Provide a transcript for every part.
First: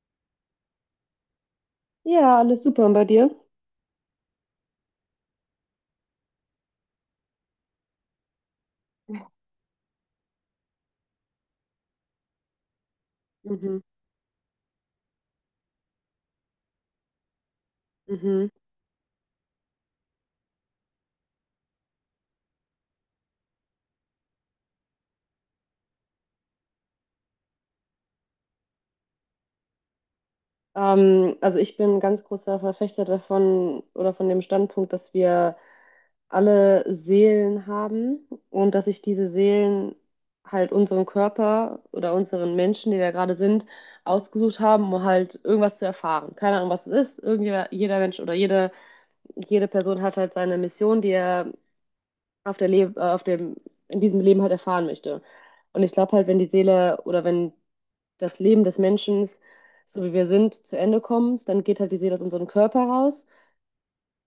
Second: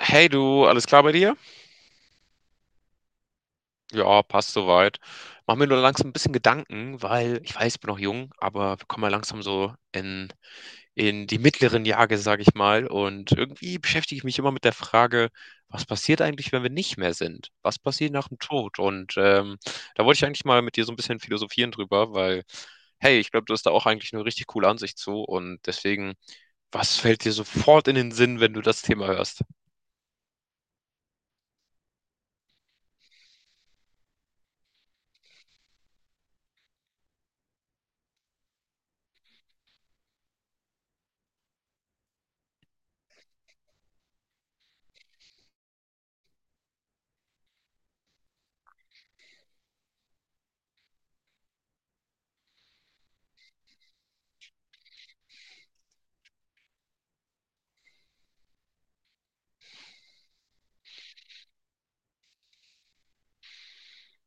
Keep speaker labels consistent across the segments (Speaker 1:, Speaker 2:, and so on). Speaker 1: Hey du, alles klar bei dir?
Speaker 2: Ja, alles super. Und bei dir?
Speaker 1: Ja, passt soweit. Mach mir nur langsam ein bisschen Gedanken, weil ich weiß, ich bin noch jung, aber wir kommen ja langsam so in die mittleren Jahre, sage ich mal. Und irgendwie
Speaker 2: Mhm,
Speaker 1: beschäftige ich mich immer mit der Frage, was passiert eigentlich, wenn wir nicht mehr sind? Was passiert nach dem
Speaker 2: mhm.
Speaker 1: Tod? Da wollte ich eigentlich mal mit dir so ein bisschen philosophieren drüber, weil, hey, ich glaube, du hast da auch eigentlich eine richtig coole Ansicht zu. Und deswegen, was fällt dir sofort in den Sinn, wenn du das Thema hörst?
Speaker 2: Also ich bin ein ganz großer Verfechter davon oder von dem Standpunkt, dass wir alle Seelen haben und dass sich diese Seelen halt unseren Körper oder unseren Menschen, die wir gerade sind, ausgesucht haben, um halt irgendwas zu erfahren. Keine Ahnung, was es ist. Jeder Mensch oder jede Person hat halt seine Mission, die er auf der Le auf dem, in diesem Leben halt erfahren möchte. Und ich glaube halt, wenn die Seele oder wenn das Leben des Menschen, so wie wir sind, zu Ende kommt, dann geht halt die Seele aus unserem Körper raus.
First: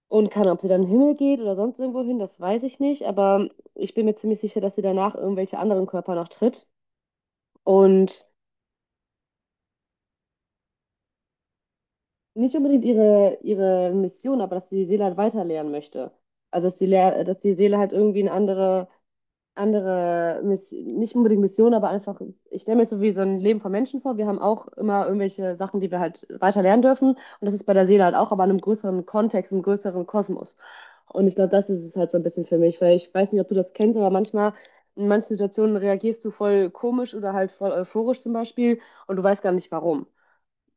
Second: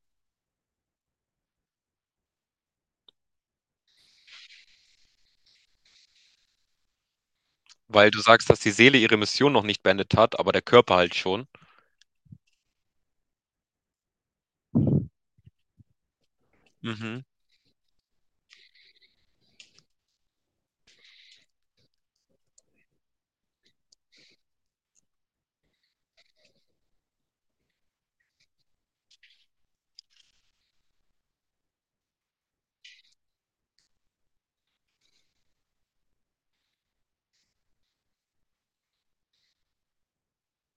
Speaker 2: Und kann, ob sie dann in den Himmel geht oder sonst irgendwo hin, das weiß ich nicht. Aber ich bin mir ziemlich sicher, dass sie danach irgendwelche anderen Körper noch tritt.
Speaker 1: Weil du
Speaker 2: Und
Speaker 1: sagst, dass die Seele ihre Mission noch nicht beendet hat, aber der Körper halt schon.
Speaker 2: nicht unbedingt ihre Mission, aber dass sie die Seele halt weiterlehren möchte. Also dass die,
Speaker 1: Mhm.
Speaker 2: Lehr- dass die Seele halt irgendwie eine andere, Miss nicht unbedingt Mission, aber einfach, ich stelle mir so wie so ein Leben von Menschen vor. Wir haben auch immer irgendwelche Sachen, die wir halt weiter lernen dürfen. Und das ist bei der Seele halt auch, aber in einem größeren Kontext, im größeren Kosmos. Und ich glaube, das ist es halt so ein bisschen für mich, weil ich weiß nicht, ob du das kennst, aber manchmal in manchen Situationen reagierst du voll komisch oder halt voll euphorisch zum Beispiel und du weißt gar nicht warum.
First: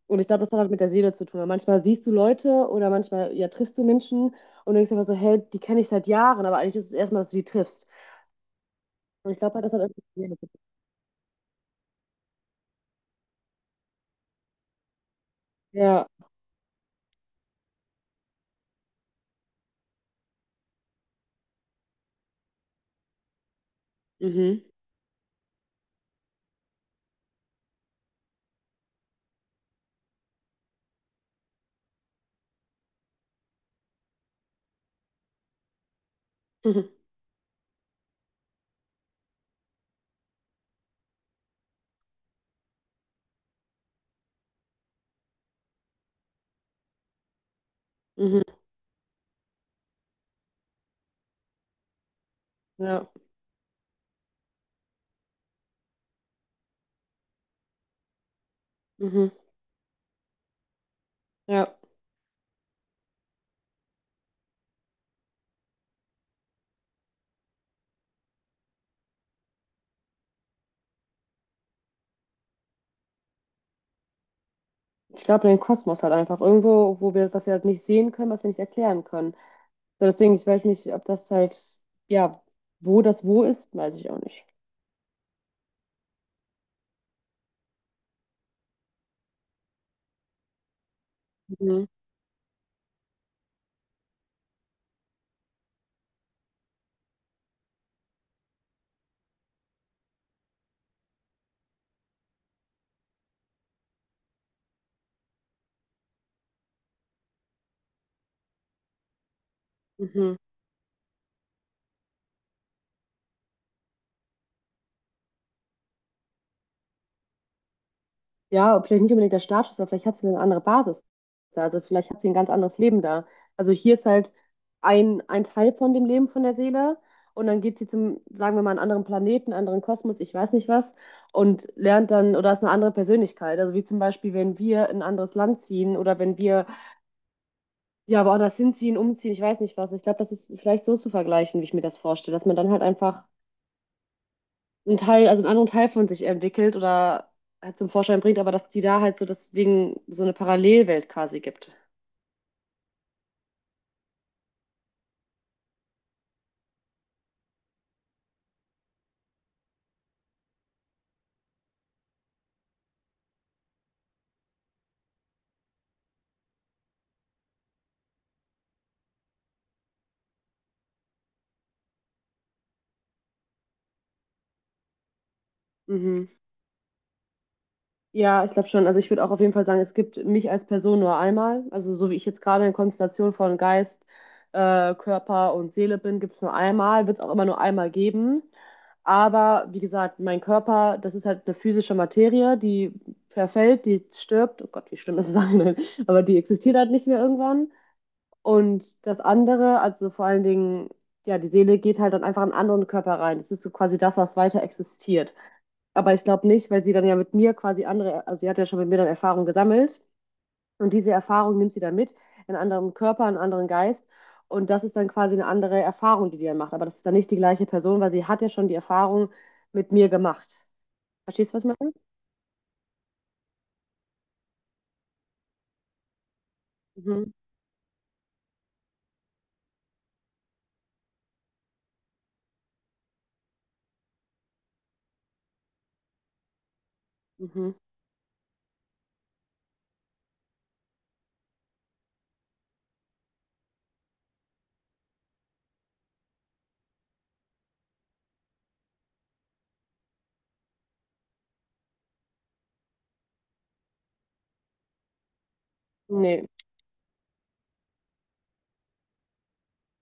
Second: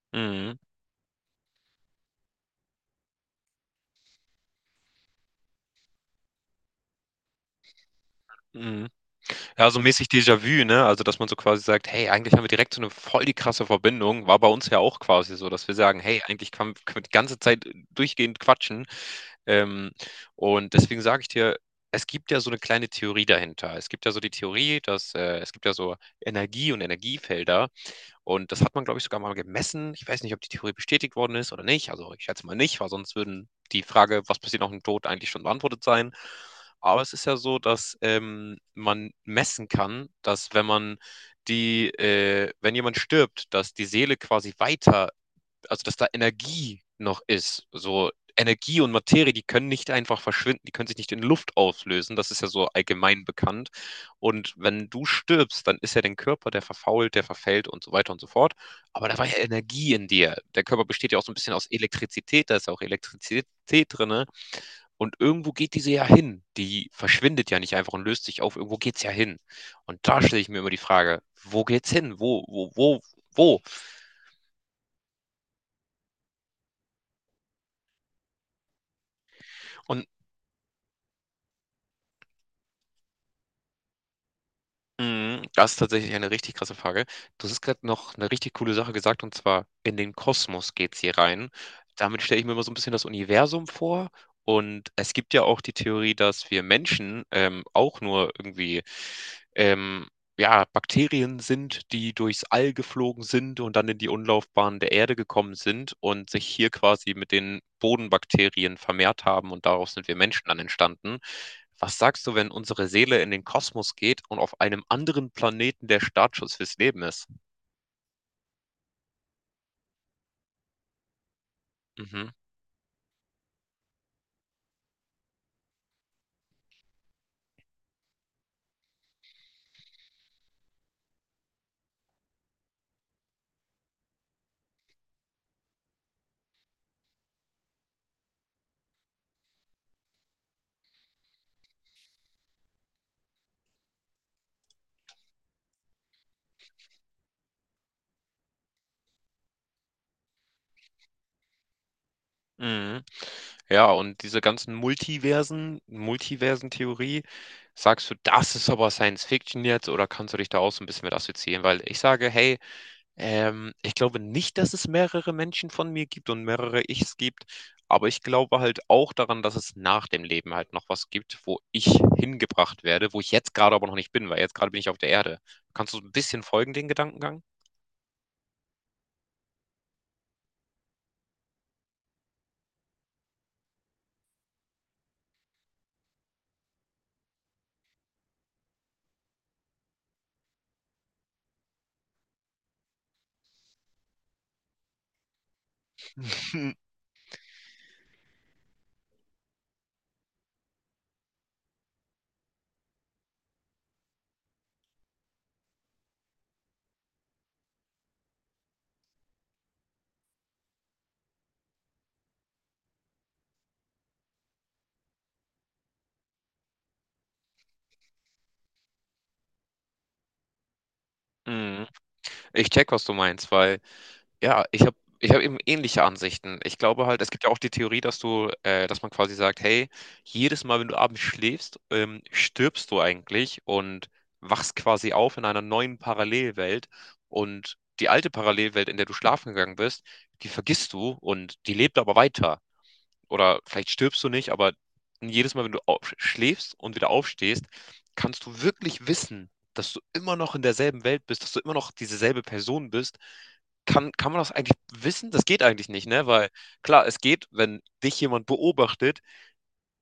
Speaker 2: Und ich glaube, das
Speaker 1: Mhm.
Speaker 2: hat halt mit der Seele zu tun. Weil manchmal siehst du Leute oder manchmal ja triffst du Menschen und denkst einfach so, hey, die kenne ich seit Jahren, aber eigentlich ist es erstmal, dass du die triffst.
Speaker 1: Mhm.
Speaker 2: Und ich glaube halt,
Speaker 1: Ja,
Speaker 2: das
Speaker 1: so
Speaker 2: hat irgendwie
Speaker 1: mäßig
Speaker 2: Probleme.
Speaker 1: Déjà-vu, ne? Also, dass man so quasi sagt, hey, eigentlich haben wir direkt so eine voll die krasse Verbindung. War bei uns ja auch quasi so, dass wir sagen,
Speaker 2: Ja,
Speaker 1: hey, eigentlich können wir die ganze Zeit durchgehend quatschen. Ähm, und deswegen sage ich dir, es gibt ja so eine kleine Theorie dahinter. Es gibt ja so die
Speaker 2: mhm.
Speaker 1: Theorie, dass es gibt ja so Energie und Energiefelder. Und das hat man, glaube ich, sogar mal gemessen. Ich weiß nicht, ob die Theorie bestätigt worden ist oder nicht. Also ich schätze mal nicht, weil sonst würden die Frage, was passiert nach dem Tod, eigentlich schon beantwortet sein. Aber es ist ja so, dass man messen kann, dass wenn man wenn jemand stirbt, dass die Seele quasi weiter, also dass da Energie noch ist. So,
Speaker 2: Mhm. Mhm.
Speaker 1: Energie und Materie, die können nicht einfach verschwinden, die können sich nicht in Luft auflösen. Das ist ja so
Speaker 2: Ja,
Speaker 1: allgemein bekannt. Und wenn du stirbst, dann ist ja dein Körper, der verfault, der verfällt und so weiter und so fort. Aber da war
Speaker 2: mhm.
Speaker 1: ja Energie in dir. Der Körper besteht ja auch so ein bisschen aus
Speaker 2: Ja.
Speaker 1: Elektrizität, da ist ja auch Elektrizität drin, ne? Und irgendwo geht diese ja hin. Die verschwindet ja nicht einfach und löst sich auf. Irgendwo geht's ja hin. Und da stelle ich mir immer die Frage, wo geht's hin? Wo?
Speaker 2: Ich glaube, den Kosmos halt einfach irgendwo, wo was wir halt nicht sehen können, was wir nicht erklären können. So,
Speaker 1: Und
Speaker 2: deswegen, ich weiß nicht, ob das halt, ja, wo das wo ist, weiß ich auch nicht.
Speaker 1: mhm, das ist tatsächlich eine richtig krasse Frage. Du hast gerade noch eine richtig coole Sache gesagt, und zwar in den Kosmos geht's hier rein.
Speaker 2: Mhm.
Speaker 1: Damit stelle ich mir immer so ein bisschen das Universum vor. Und es gibt ja auch die Theorie, dass wir Menschen auch nur irgendwie ähm, ja, Bakterien sind, die durchs All geflogen sind und dann in die Umlaufbahn der Erde gekommen sind und sich hier quasi mit den Bodenbakterien vermehrt haben und daraus sind wir
Speaker 2: Mhm.
Speaker 1: Menschen dann entstanden. Was sagst du, wenn unsere Seele in den Kosmos geht und auf einem anderen Planeten der Startschuss fürs Leben ist?
Speaker 2: Ja, vielleicht nicht unbedingt der Startschuss, aber vielleicht hat sie eine andere Basis. Also vielleicht hat sie
Speaker 1: Mhm.
Speaker 2: ein ganz anderes Leben da. Also hier ist halt ein Teil von dem Leben von der Seele und dann geht sie zum, sagen wir mal, einen anderen Planeten, einen anderen Kosmos, ich weiß nicht was, und lernt dann oder ist eine andere Persönlichkeit. Also wie zum Beispiel, wenn wir in ein anderes Land ziehen oder wenn wir ja woanders hinziehen, umziehen, ich weiß nicht was. Ich glaube, das ist vielleicht so zu vergleichen, wie ich mir das vorstelle, dass man dann halt einfach einen Teil, also einen anderen Teil von sich entwickelt oder halt zum Vorschein bringt, aber dass die da halt so deswegen so eine Parallelwelt quasi gibt.
Speaker 1: Mhm. Ja, und diese ganzen Multiversen, Multiversentheorie, sagst du, das ist aber Science Fiction jetzt oder kannst du dich da auch so ein bisschen mit assoziieren? Weil ich sage, hey, ich glaube nicht, dass es mehrere Menschen von mir gibt und mehrere Ichs gibt, aber ich glaube halt auch daran, dass es nach dem Leben halt noch was gibt, wo ich hingebracht werde, wo ich jetzt gerade aber noch nicht bin, weil jetzt gerade bin ich auf der Erde. Kannst du so ein
Speaker 2: Mhm.
Speaker 1: bisschen folgen, den Gedankengang?
Speaker 2: Ja, ich glaube schon. Also ich würde auch auf jeden Fall sagen, es gibt mich als Person nur einmal. Also so wie ich jetzt gerade in Konstellation von Geist, Körper und Seele bin, gibt es nur einmal, wird es auch immer nur einmal geben. Aber wie gesagt, mein Körper, das ist halt eine physische Materie, die verfällt, die stirbt. Oh Gott, wie schlimm ist es eigentlich? Aber die
Speaker 1: Hm.
Speaker 2: existiert halt nicht mehr irgendwann. Und das andere, also vor allen Dingen, ja, die Seele geht halt dann einfach in einen anderen Körper rein. Das ist so quasi das, was weiter existiert. Aber ich glaube nicht, weil sie dann ja mit mir quasi andere, also sie hat ja schon mit mir dann Erfahrung gesammelt und diese Erfahrung nimmt sie dann mit in einen anderen Körper, in einen anderen Geist und das ist dann quasi eine andere Erfahrung, die die dann macht. Aber das ist dann nicht die gleiche Person, weil sie hat ja schon die Erfahrung mit mir gemacht. Verstehst du, was ich
Speaker 1: Mhm.
Speaker 2: meine?
Speaker 1: Ich check, was du meinst, weil ja, ich hab eben ähnliche Ansichten. Ich glaube halt, es
Speaker 2: Mhm.
Speaker 1: gibt ja auch die Theorie, dass man quasi sagt, hey, jedes Mal, wenn du abends schläfst, stirbst du eigentlich und wachst quasi auf in einer neuen Parallelwelt
Speaker 2: Mhm.
Speaker 1: und die alte Parallelwelt, in der du schlafen gegangen bist, die vergisst du und die lebt aber weiter, oder vielleicht stirbst du nicht, aber jedes Mal, wenn du schläfst und wieder aufstehst, kannst du wirklich wissen, dass du immer noch in derselben Welt bist, dass du immer noch dieselbe Person bist. Kann man das eigentlich wissen? Das geht eigentlich nicht, ne?
Speaker 2: Nee.
Speaker 1: Weil klar, es geht, wenn dich jemand beobachtet,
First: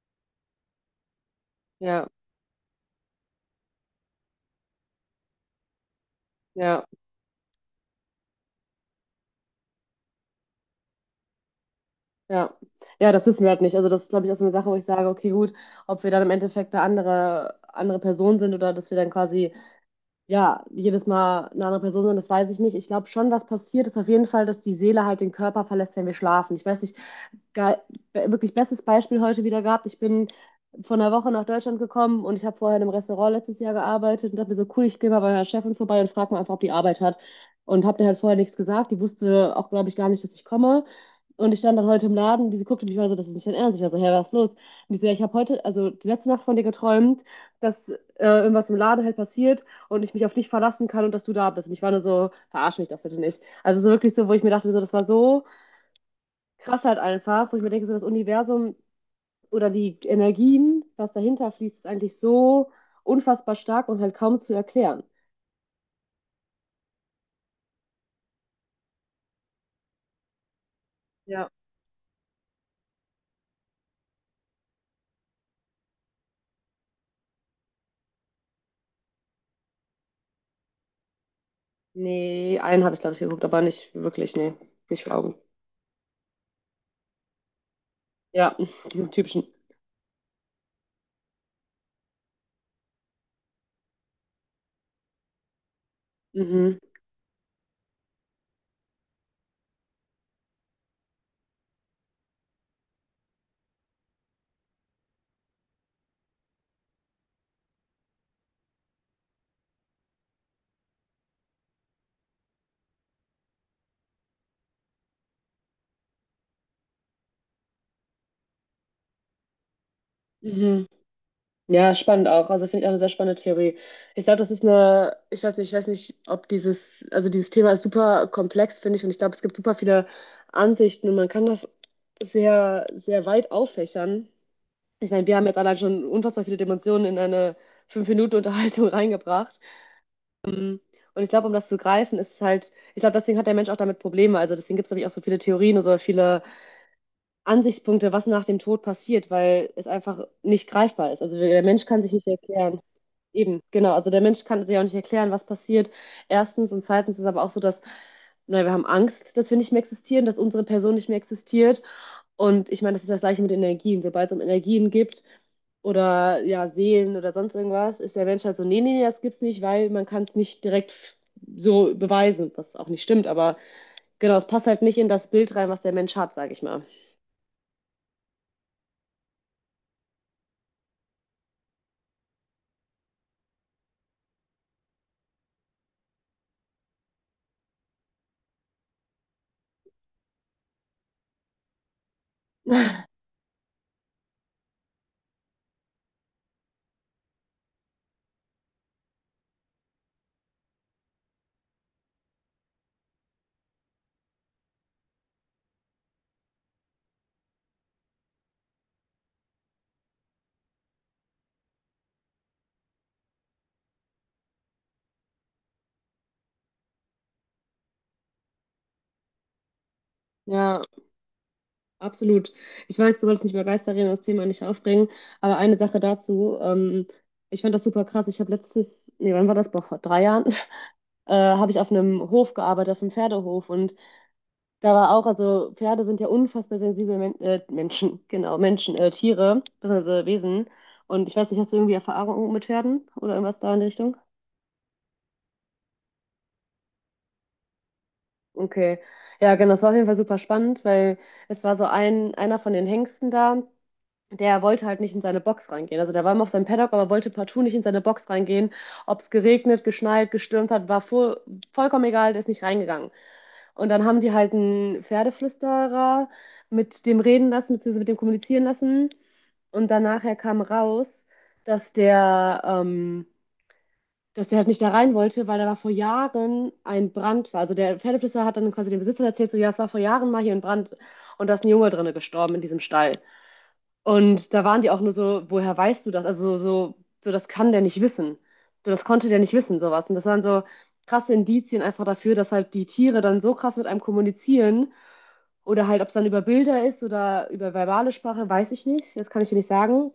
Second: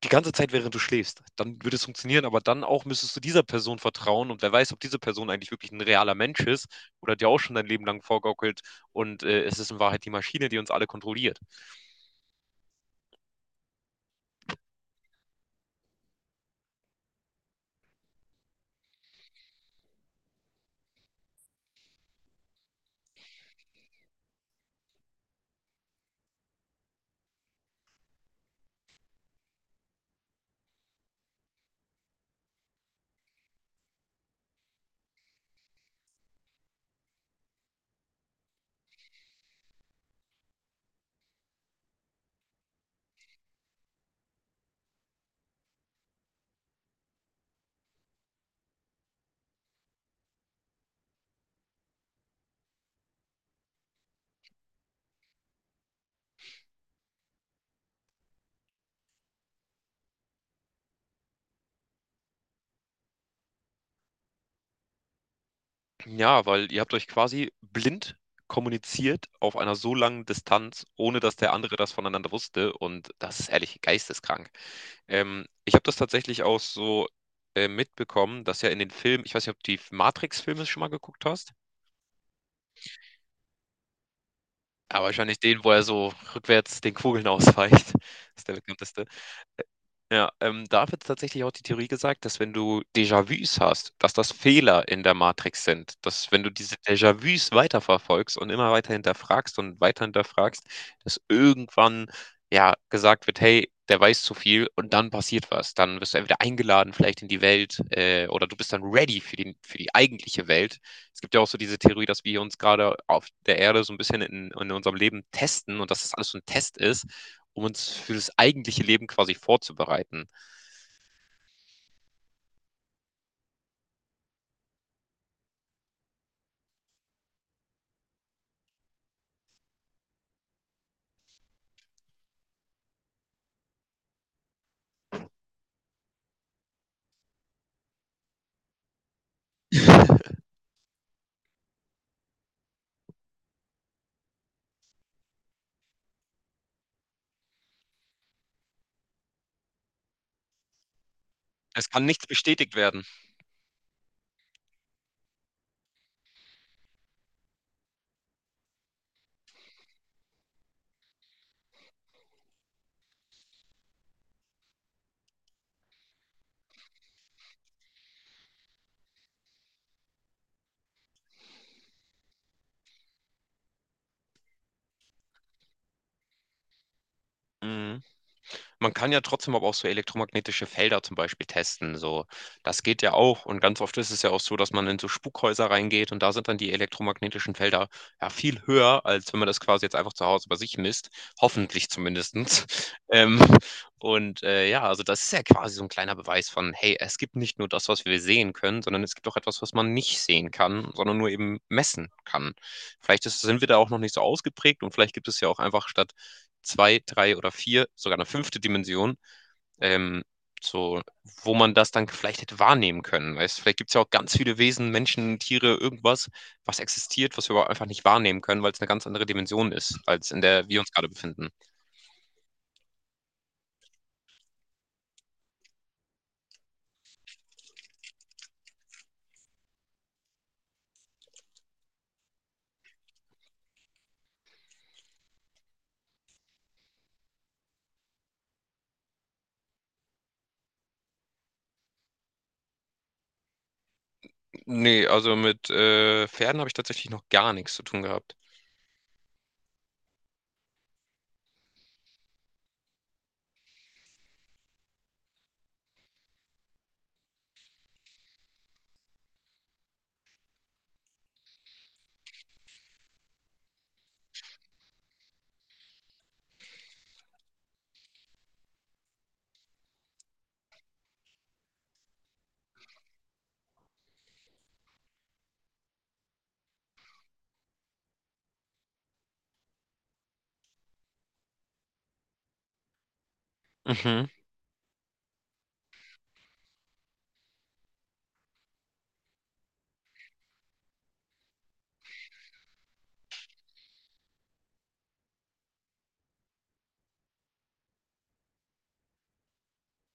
Speaker 1: die ganze Zeit, während du schläfst, dann würde es
Speaker 2: Ja.
Speaker 1: funktionieren, aber dann auch müsstest du dieser Person vertrauen und wer weiß, ob diese Person eigentlich wirklich ein realer Mensch ist
Speaker 2: Ja.
Speaker 1: oder dir auch schon dein Leben lang vorgaukelt und es ist in Wahrheit die Maschine, die uns alle kontrolliert.
Speaker 2: Ja. Ja, das wissen wir halt nicht. Also das ist, glaube ich, auch so eine Sache, wo ich sage, okay, gut, ob wir dann im Endeffekt eine andere Person sind oder dass wir dann quasi ja, jedes Mal eine andere Person sind, das weiß ich nicht. Ich glaube schon, was passiert, ist auf jeden Fall, dass die Seele halt den Körper verlässt, wenn wir schlafen. Ich weiß nicht, ge- wirklich bestes Beispiel heute wieder gehabt. Ich bin vor einer Woche nach Deutschland gekommen und ich habe vorher in einem Restaurant letztes Jahr gearbeitet und dachte mir so, cool, ich gehe mal bei meiner Chefin vorbei und frage mal einfach, ob die Arbeit hat. Und habe der halt vorher nichts gesagt. Die wusste auch, glaube ich, gar nicht, dass ich komme. Und ich stand dann heute im Laden und diese guckte mich war so, das ist nicht dein Ernst. Ich war so, hey, was ist los? Und die so, ja, ich habe heute, also die letzte Nacht von dir geträumt, dass irgendwas im Laden halt passiert und ich mich auf dich verlassen kann und dass du da bist. Und ich war nur so, verarsch mich doch bitte nicht. Also so wirklich so, wo ich mir dachte, so, das war so krass halt einfach, wo ich mir denke, so das Universum oder die Energien, was dahinter fließt, ist eigentlich so unfassbar stark und halt kaum zu erklären.
Speaker 1: Ja, weil ihr habt euch quasi blind kommuniziert auf einer so langen Distanz, ohne dass
Speaker 2: Ja.
Speaker 1: der andere das voneinander wusste. Und das ist ehrlich geisteskrank. Ich habe das tatsächlich auch so mitbekommen, dass ja in den Filmen, ich weiß nicht, ob du die Matrix-Filme schon mal geguckt hast,
Speaker 2: Nee, einen habe ich, glaube ich, geguckt, aber nicht wirklich, nee, nicht
Speaker 1: aber
Speaker 2: vor Augen.
Speaker 1: wahrscheinlich den, wo er so rückwärts den Kugeln ausweicht. Das ist der
Speaker 2: Ja,
Speaker 1: bekannteste.
Speaker 2: diesen typischen.
Speaker 1: Ja, da wird tatsächlich auch die Theorie gesagt, dass wenn du Déjà-vus hast, dass das Fehler in der Matrix sind. Dass wenn du diese
Speaker 2: Mhm.
Speaker 1: Déjà-vus weiterverfolgst und immer weiter hinterfragst und weiter hinterfragst, dass irgendwann ja gesagt wird, hey, der weiß zu viel und dann passiert was. Dann wirst du entweder eingeladen vielleicht in die Welt, oder du bist dann ready für für die eigentliche Welt. Es gibt ja auch so diese Theorie, dass wir uns gerade auf der Erde so ein bisschen in unserem Leben testen und dass das alles so ein Test ist, um uns für das eigentliche Leben quasi vorzubereiten.
Speaker 2: Mhm. Ja, spannend auch. Also finde ich auch eine sehr spannende Theorie. Ich glaube, das ist eine, ich weiß nicht, ob dieses, also dieses Thema ist super komplex, finde ich, und ich glaube, es gibt super viele Ansichten und man kann das sehr, sehr weit auffächern. Ich meine, wir haben jetzt allein schon unfassbar viele Dimensionen in eine 5 Minuten Unterhaltung reingebracht. Ähm, Und ich glaube, um das zu greifen, ist es halt, ich glaube, deswegen hat der Mensch auch damit Probleme. Also deswegen gibt es, glaube auch so viele Theorien und so viele Ansichtspunkte, was nach dem Tod passiert, weil es einfach nicht greifbar ist. Also der Mensch
Speaker 1: Es
Speaker 2: kann
Speaker 1: kann
Speaker 2: sich
Speaker 1: nichts
Speaker 2: nicht
Speaker 1: bestätigt
Speaker 2: erklären.
Speaker 1: werden.
Speaker 2: Eben, genau. Also der Mensch kann sich auch nicht erklären, was passiert. Erstens und zweitens ist aber auch so, dass na, wir haben Angst, dass wir nicht mehr existieren, dass unsere Person nicht mehr existiert. Und ich meine, das ist das Gleiche mit Energien. Sobald es um Energien gibt oder ja Seelen oder sonst irgendwas, ist der Mensch halt so, nee, nee, nee, das gibt's nicht, weil man kann es nicht direkt so beweisen, was auch nicht stimmt. Aber genau, es passt halt nicht in das Bild rein, was der Mensch hat, sage ich mal.
Speaker 1: Mhm. Man kann ja trotzdem aber auch so elektromagnetische Felder zum Beispiel testen. So, das geht ja auch. Und ganz oft ist es ja auch so, dass man in so Spukhäuser reingeht und da sind dann die elektromagnetischen Felder ja viel höher, als wenn man das quasi jetzt einfach zu Hause bei sich misst. Hoffentlich zumindestens. Ähm, und ja, also das ist ja quasi so ein kleiner Beweis von, hey, es gibt nicht nur das, was wir sehen können, sondern es gibt auch etwas, was man nicht sehen kann, sondern nur eben messen kann. Sind wir da auch noch nicht so ausgeprägt und vielleicht gibt es ja auch einfach statt zwei, drei oder vier, sogar eine fünfte Dimension, ähm, so, wo man das dann vielleicht hätte wahrnehmen können. Weißt? Vielleicht gibt es ja auch ganz viele Wesen, Menschen, Tiere, irgendwas, was existiert, was wir aber einfach nicht wahrnehmen können, weil es eine ganz andere Dimension ist, als in der wir
Speaker 2: Ja.
Speaker 1: uns gerade befinden.
Speaker 2: Absolut. Ich weiß, du wolltest nicht über Geister reden und das Thema nicht aufbringen, aber eine Sache dazu. Ich fand das super krass. Ich habe nee, wann war das? Boah, vor 3 Jahren, habe ich auf einem Hof gearbeitet, auf einem Pferdehof. Und da war auch, also Pferde sind ja unfassbar sensible Menschen, genau, Menschen, Tiere, beziehungsweise Wesen. Und ich weiß nicht, hast du irgendwie Erfahrung mit Pferden oder irgendwas da in die Richtung?
Speaker 1: Nee, also mit Pferden habe ich tatsächlich noch gar nichts zu tun gehabt.
Speaker 2: Okay, ja, genau, das war auf jeden Fall super spannend, weil es war so einer von den Hengsten da, der wollte halt nicht in seine Box reingehen. Also der war immer auf seinem Paddock, aber wollte partout nicht in seine Box reingehen. Ob es geregnet, geschneit, gestürmt hat, war voll, vollkommen egal, der ist nicht reingegangen. Und dann haben die halt einen Pferdeflüsterer mit dem reden lassen, beziehungsweise mit dem kommunizieren lassen. Und dann nachher kam raus, dass der halt nicht da rein wollte, weil da war vor Jahren ein Brand war. Also der Pferdeflüsterer hat dann quasi dem Besitzer erzählt, so ja, es war vor Jahren mal hier ein Brand und da ist ein Junge drinne gestorben in diesem Stall.
Speaker 1: Mhm,
Speaker 2: Und da waren die auch nur so, woher weißt du das? Also so, so das kann der nicht wissen. So, das konnte der nicht wissen, sowas. Und das waren so krasse Indizien einfach dafür, dass halt die Tiere dann so krass mit einem kommunizieren. Oder halt, ob es dann über Bilder ist oder über verbale Sprache, weiß ich nicht. Das kann ich dir nicht sagen.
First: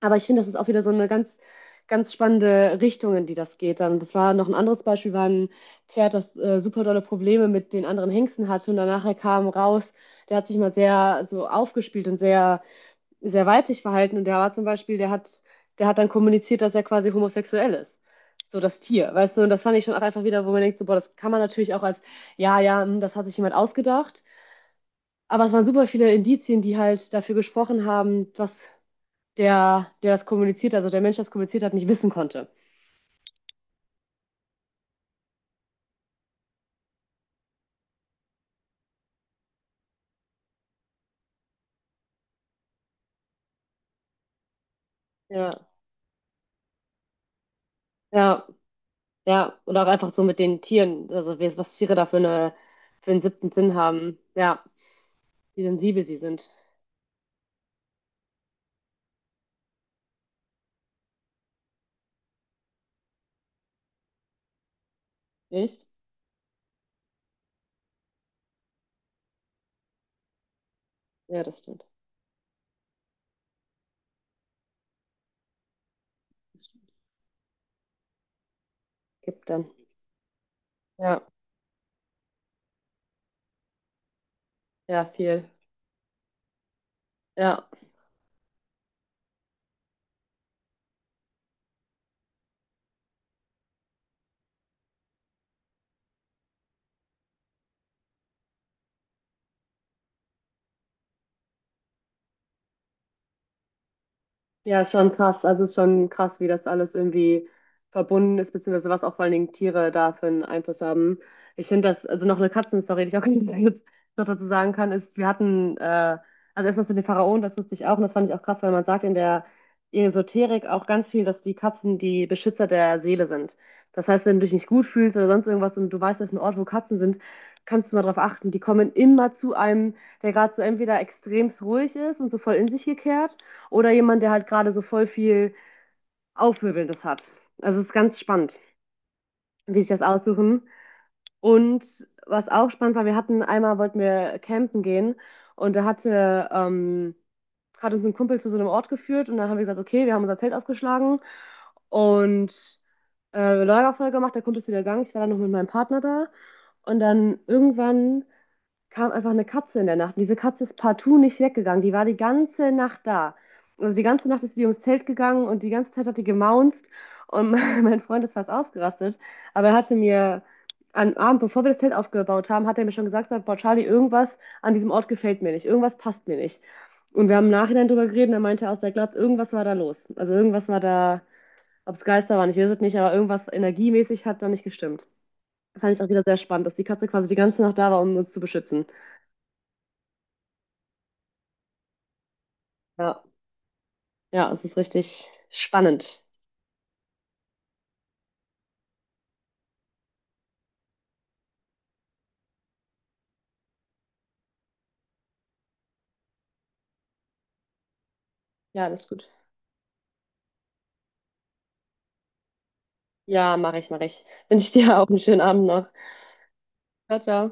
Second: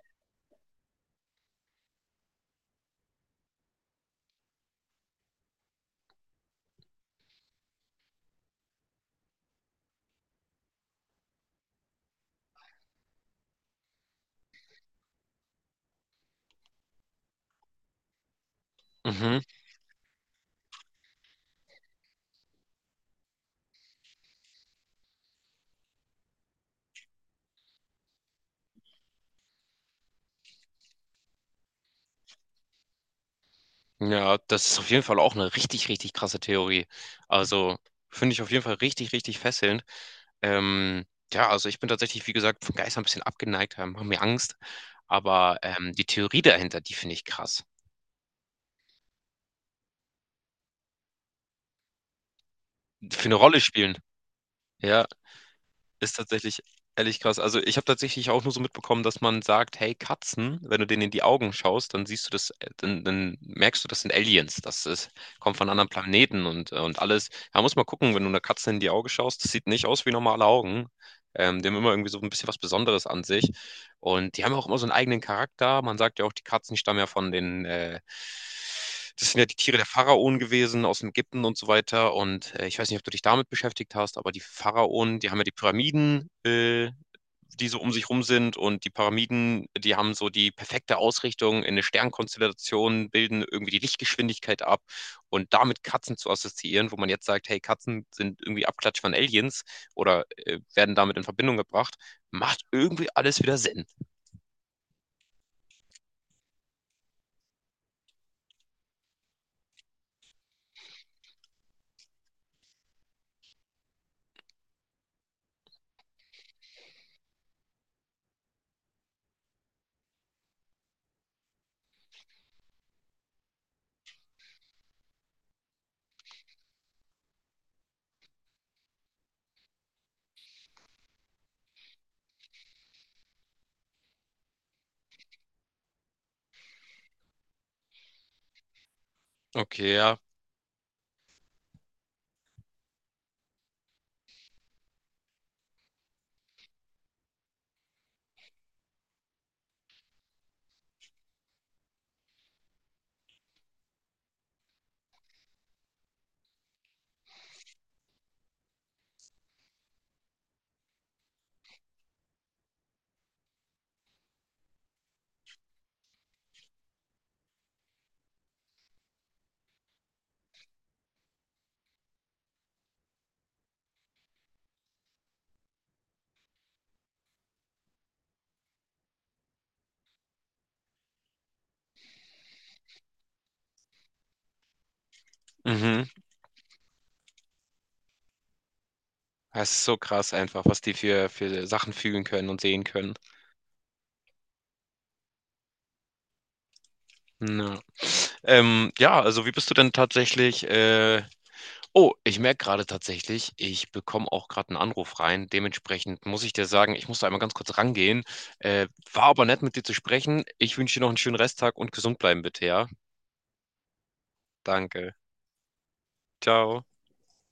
Speaker 2: Aber ich finde, das ist auch wieder so eine ganz, ganz spannende Richtung, in die das geht dann. Das war noch ein anderes Beispiel, war ein Pferd, das super dolle Probleme mit den anderen Hengsten hatte. Und danach kam raus, der hat sich mal sehr so aufgespielt und sehr sehr weiblich verhalten und der war zum Beispiel, der hat dann kommuniziert, dass er quasi homosexuell ist. So das Tier, weißt
Speaker 1: mhm.
Speaker 2: du, und das fand ich schon auch einfach wieder, wo man denkt, so, boah, das kann man natürlich auch als, ja, ja, hm, das hat sich jemand ausgedacht. Aber es waren super viele Indizien, die halt dafür gesprochen haben, was der, der das kommuniziert, also der Mensch, der das kommuniziert hat, nicht wissen konnte.
Speaker 1: Ja, das ist auf jeden Fall auch eine richtig, richtig krasse Theorie. Also finde ich auf jeden Fall richtig, richtig fesselnd. Ähm, ja, also ich bin tatsächlich, wie gesagt, von Geistern ein bisschen abgeneigt, haben mir Angst. Aber
Speaker 2: Ja,
Speaker 1: die Theorie dahinter, die finde ich krass.
Speaker 2: ja, ja. Oder auch einfach so mit den Tieren, also was Tiere da für einen
Speaker 1: Für eine
Speaker 2: siebten
Speaker 1: Rolle
Speaker 2: Sinn
Speaker 1: spielen.
Speaker 2: haben. Ja,
Speaker 1: Ja,
Speaker 2: wie sensibel
Speaker 1: ist
Speaker 2: sie sind.
Speaker 1: tatsächlich ehrlich krass. Also ich habe tatsächlich auch nur so mitbekommen, dass man sagt, hey Katzen, wenn du denen in die Augen schaust, dann siehst du das, dann merkst du, das sind Aliens. Das ist, kommt von
Speaker 2: Echt?
Speaker 1: anderen Planeten und alles. Da muss man gucken, wenn du einer Katze in die Augen schaust, das sieht nicht aus wie normale Augen.
Speaker 2: Ja, das
Speaker 1: Die haben
Speaker 2: stimmt.
Speaker 1: immer irgendwie so ein bisschen was Besonderes an sich. Und die haben ja auch immer so einen eigenen Charakter. Man sagt ja auch, die
Speaker 2: Das
Speaker 1: Katzen stammen ja von das sind ja
Speaker 2: gibt
Speaker 1: die
Speaker 2: dann.
Speaker 1: Tiere der Pharaonen gewesen aus
Speaker 2: Ja.
Speaker 1: Ägypten und so weiter. Und ich weiß nicht, ob du dich damit beschäftigt hast, aber die
Speaker 2: Ja,
Speaker 1: Pharaonen, die haben ja
Speaker 2: viel.
Speaker 1: die Pyramiden, äh, die
Speaker 2: Ja.
Speaker 1: so um sich rum sind. Und die Pyramiden, die haben so die perfekte Ausrichtung in eine Sternkonstellation, bilden irgendwie die Lichtgeschwindigkeit ab. Und damit Katzen zu assoziieren, wo man jetzt sagt, hey, Katzen sind irgendwie Abklatsch von Aliens oder werden damit in Verbindung gebracht, macht irgendwie alles wieder Sinn.
Speaker 2: Ja, ist schon krass. Also ist schon krass, wie das alles irgendwie verbunden ist, beziehungsweise was auch vor allen Dingen Tiere da für einen Einfluss haben. Ich finde das, also noch eine Katzenstory, die ich auch jetzt noch dazu sagen kann, ist, wir hatten, also erstmal mit den Pharaonen, das wusste ich auch und das fand ich auch krass, weil man sagt in der Esoterik auch ganz viel, dass die Katzen die Beschützer der Seele sind. Das heißt, wenn du dich nicht gut fühlst oder sonst irgendwas und du weißt, das ist ein Ort, wo Katzen sind, kannst du mal drauf achten. Die kommen immer zu einem, der gerade so entweder extremst ruhig ist und so voll in sich gekehrt. Oder jemand, der halt gerade so voll viel Aufwirbelndes hat. Also es ist ganz spannend, wie sich
Speaker 1: Okay,
Speaker 2: das
Speaker 1: ja.
Speaker 2: aussuchen. Und was auch spannend war, wir hatten einmal, wollten wir campen gehen und da hat uns ein Kumpel zu so einem Ort geführt und dann haben wir gesagt, okay, wir haben unser Zelt aufgeschlagen und Lagerfeuer gemacht, der Kumpel ist wieder gegangen, ich war dann noch mit meinem Partner da und dann irgendwann kam einfach eine Katze in der Nacht. Und diese Katze ist partout nicht weggegangen. Die war die ganze Nacht da. Also die ganze Nacht ist sie ums Zelt gegangen und die ganze Zeit hat die gemaunzt. Und mein Freund ist fast ausgerastet. Aber er hatte mir am Abend, bevor wir das Zelt aufgebaut haben, hat er mir schon gesagt, sagt, boah, Charlie, irgendwas an diesem Ort gefällt mir nicht. Irgendwas passt mir nicht. Und wir haben im Nachhinein drüber geredet und er meinte aus, er glaubt, irgendwas war da los. Also irgendwas war da, ob es Geister waren, ich weiß es nicht, aber irgendwas energiemäßig hat da nicht gestimmt. Fand ich
Speaker 1: Mhm.
Speaker 2: auch wieder sehr spannend, dass die Katze quasi die ganze Nacht da war, um uns zu beschützen.
Speaker 1: Es ist so krass einfach, was die für Sachen fühlen können und sehen können.
Speaker 2: Ja. Ja, es ist richtig spannend.
Speaker 1: Ja. Ja, also wie bist du denn tatsächlich? Oh, ich merke gerade tatsächlich, ich bekomme auch gerade einen Anruf rein. Dementsprechend muss ich dir sagen, ich muss da einmal ganz kurz rangehen. Äh,
Speaker 2: Ja, das ist
Speaker 1: war
Speaker 2: gut.
Speaker 1: aber nett, mit dir zu sprechen. Ich wünsche dir noch einen schönen Resttag und gesund bleiben bitte, ja?
Speaker 2: Ja, mache ich, mache ich. Wünsche ich dir auch
Speaker 1: Danke.
Speaker 2: einen schönen Abend noch.
Speaker 1: Ciao.
Speaker 2: Ciao, ciao.